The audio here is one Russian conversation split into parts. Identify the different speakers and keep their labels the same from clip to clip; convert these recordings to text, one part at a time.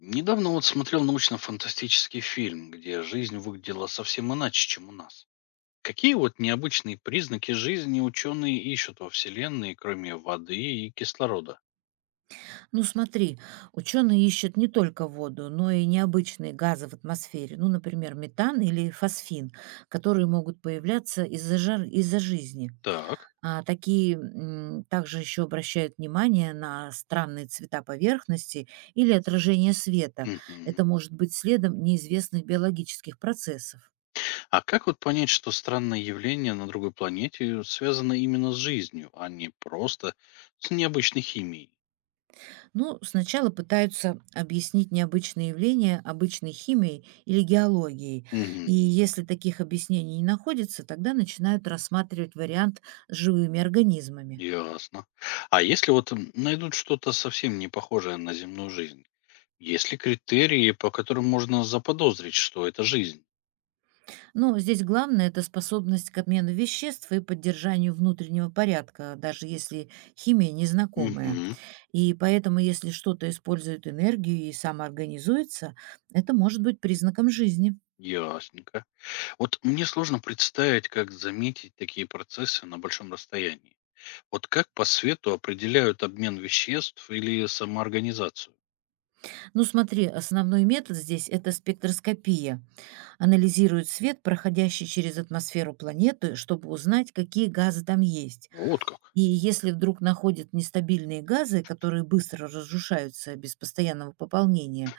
Speaker 1: Недавно вот смотрел научно-фантастический фильм, где жизнь выглядела совсем иначе, чем у нас. Какие вот необычные признаки жизни ученые ищут во Вселенной, кроме воды и кислорода?
Speaker 2: Ну смотри, ученые ищут не только воду, но и необычные газы в атмосфере, ну, например, метан или фосфин, которые могут появляться из-за жизни.
Speaker 1: Так.
Speaker 2: А такие также еще обращают внимание на странные цвета поверхности или отражение света.
Speaker 1: Мгм.
Speaker 2: Это может быть следом неизвестных биологических процессов.
Speaker 1: А как вот понять, что странное явление на другой планете связано именно с жизнью, а не просто с необычной химией?
Speaker 2: Ну, сначала пытаются объяснить необычные явления обычной химией или геологией.
Speaker 1: Мгм.
Speaker 2: И если таких объяснений не находится, тогда начинают рассматривать вариант с живыми организмами.
Speaker 1: Ясно. А если вот найдут что-то совсем не похожее на земную жизнь, есть ли критерии, по которым можно заподозрить, что это жизнь?
Speaker 2: Но здесь главное– это способность к обмену веществ и поддержанию внутреннего порядка, даже если химия незнакомая.
Speaker 1: Мгм.
Speaker 2: И поэтому, если что-то использует энергию и самоорганизуется, это может быть признаком жизни.
Speaker 1: Ясненько. Вот мне сложно представить, как заметить такие процессы на большом расстоянии. Вот как по свету определяют обмен веществ или самоорганизацию?
Speaker 2: Ну, смотри, основной метод здесь– это спектроскопия. Анализируют свет, проходящий через атмосферу планеты, чтобы узнать, какие газы там есть.
Speaker 1: Вот как.
Speaker 2: И если вдруг находят нестабильные газы, которые быстро разрушаются без постоянного пополнения,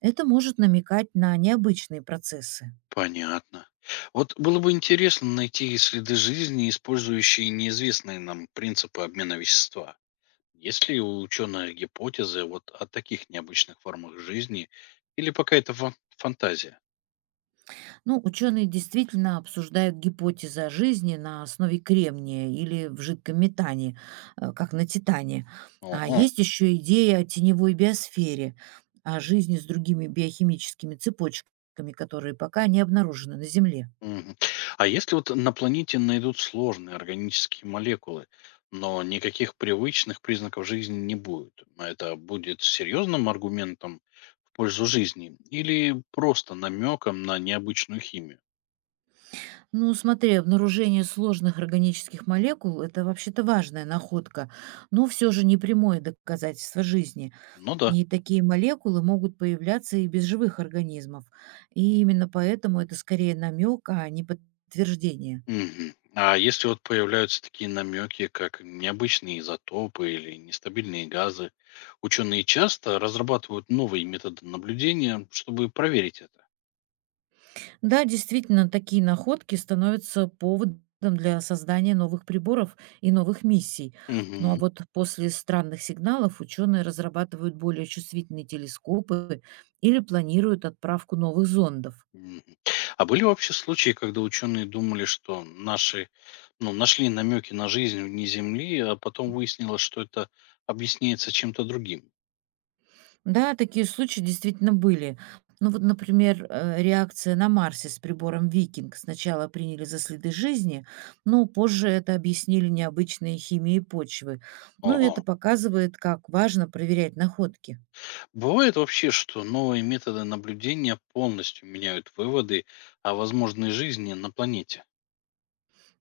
Speaker 2: это может намекать на необычные процессы.
Speaker 1: Понятно. Вот было бы интересно найти следы жизни, использующие неизвестные нам принципы обмена вещества. Есть ли у ученых гипотезы вот о таких необычных формах жизни, или пока это фантазия?
Speaker 2: Ну, ученые действительно обсуждают гипотезы о жизни на основе кремния или в жидком метане, как на Титане. А
Speaker 1: Ого.
Speaker 2: есть еще идея о теневой биосфере, о жизни с другими биохимическими цепочками, которые пока не обнаружены на Земле.
Speaker 1: Мгм. А если вот на планете найдут сложные органические молекулы, но никаких привычных признаков жизни не будет, а это будет серьезным аргументом в пользу жизни или просто намеком на необычную химию?
Speaker 2: Ну, смотри, обнаружение сложных органических молекул– это вообще-то важная находка, но все же не прямое доказательство жизни.
Speaker 1: Ну да.
Speaker 2: И такие молекулы могут появляться и без живых организмов. И именно поэтому это скорее намек, а не подтверждение.
Speaker 1: Мгм. А если вот появляются такие намеки, как необычные изотопы или нестабильные газы, ученые часто разрабатывают новые методы наблюдения, чтобы проверить это.
Speaker 2: Да, действительно, такие находки становятся поводом для создания новых приборов и новых миссий. Ну а
Speaker 1: Мгм.
Speaker 2: вот после странных сигналов ученые разрабатывают более чувствительные телескопы или планируют отправку новых зондов.
Speaker 1: А были вообще случаи, когда ученые думали, что наши, ну, нашли намеки на жизнь вне Земли, а потом выяснилось, что это объясняется чем-то другим?
Speaker 2: Да, такие случаи действительно были. Ну вот, например, реакция на Марсе с прибором «Викинг» сначала приняли за следы жизни, но позже это объяснили необычной химией почвы. Ну и
Speaker 1: Ого.
Speaker 2: это показывает, как важно проверять находки.
Speaker 1: Бывает вообще, что новые методы наблюдения полностью меняют выводы о возможной жизни на планете.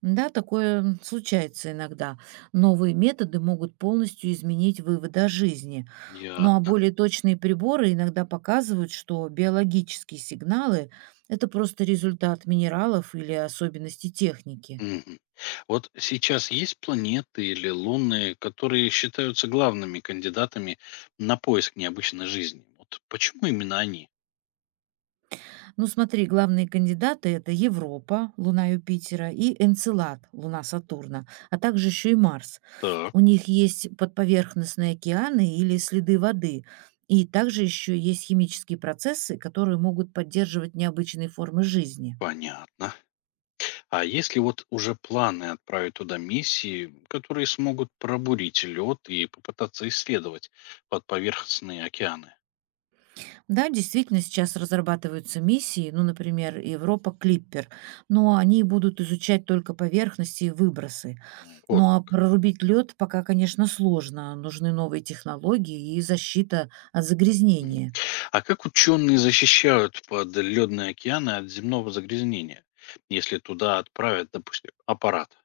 Speaker 2: Да, такое случается иногда. Новые методы могут полностью изменить выводы о жизни.
Speaker 1: Я...
Speaker 2: Ну а более точные приборы иногда показывают, что биологические сигналы– это просто результат минералов или особенностей техники.
Speaker 1: Мгм. Вот сейчас есть планеты или луны, которые считаются главными кандидатами на поиск необычной жизни. Вот почему именно они?
Speaker 2: Ну смотри, главные кандидаты– это Европа, Луна Юпитера, и Энцелад, Луна Сатурна, а также еще и Марс.
Speaker 1: Так,
Speaker 2: У них есть подповерхностные океаны или следы воды, и также еще есть химические процессы, которые могут поддерживать необычные формы жизни.
Speaker 1: понятно. А если вот уже планы отправить туда миссии, которые смогут пробурить лед и попытаться исследовать подповерхностные океаны?
Speaker 2: Да, действительно, сейчас разрабатываются миссии, ну, например, Европа Клиппер, но они будут изучать только поверхности и выбросы.
Speaker 1: Ну, вот
Speaker 2: Ну, а
Speaker 1: как.
Speaker 2: прорубить лед пока, конечно, сложно. Нужны новые технологии и защита от
Speaker 1: М.
Speaker 2: загрязнения.
Speaker 1: А как ученые защищают подледные океаны от земного загрязнения, если туда отправят, допустим, аппарат?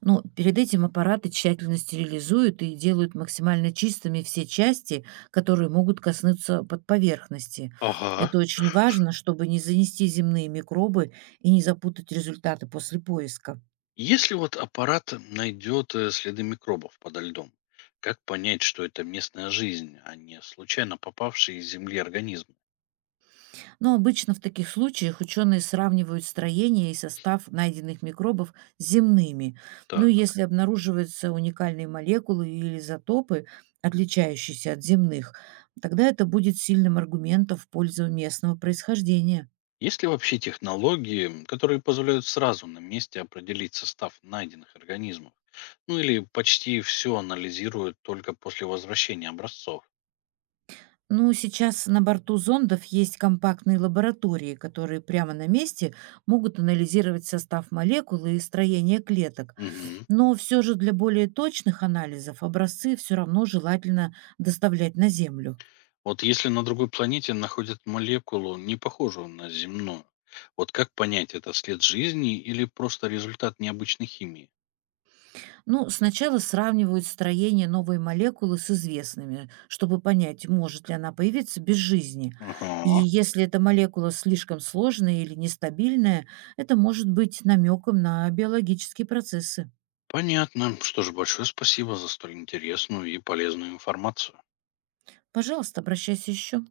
Speaker 2: Но перед этим аппараты тщательно стерилизуют и делают максимально чистыми все части, которые могут коснуться под поверхности.
Speaker 1: Ага.
Speaker 2: Это очень важно, чтобы не занести земные микробы и не запутать результаты после поиска.
Speaker 1: Если вот аппарат найдет следы микробов подо льдом, как понять, что это местная жизнь, а не случайно попавшие из Земли организмы?
Speaker 2: Но обычно в таких случаях ученые сравнивают строение и состав найденных микробов с земными. Ну и если обнаруживаются уникальные молекулы или изотопы, отличающиеся от земных, тогда это будет сильным аргументом в пользу местного происхождения.
Speaker 1: Есть ли вообще технологии, которые позволяют сразу на месте определить состав найденных организмов? Ну или почти все анализируют только после возвращения образцов?
Speaker 2: Ну, сейчас на борту зондов есть компактные лаборатории, которые прямо на месте могут анализировать состав молекул и строение клеток.
Speaker 1: Мгм.
Speaker 2: Но все же для более точных анализов образцы все равно желательно доставлять на Землю.
Speaker 1: Вот если на другой планете находят молекулу, не похожую на земную, вот как понять, это след жизни или просто результат необычной химии?
Speaker 2: Ну, сначала сравнивают строение новой молекулы с известными, чтобы понять, может ли она появиться без жизни. И
Speaker 1: Ага.
Speaker 2: если эта молекула слишком сложная или нестабильная, это может быть намеком на биологические процессы.
Speaker 1: Понятно. Что ж, большое спасибо за столь интересную и полезную информацию.
Speaker 2: Пожалуйста, обращайся еще.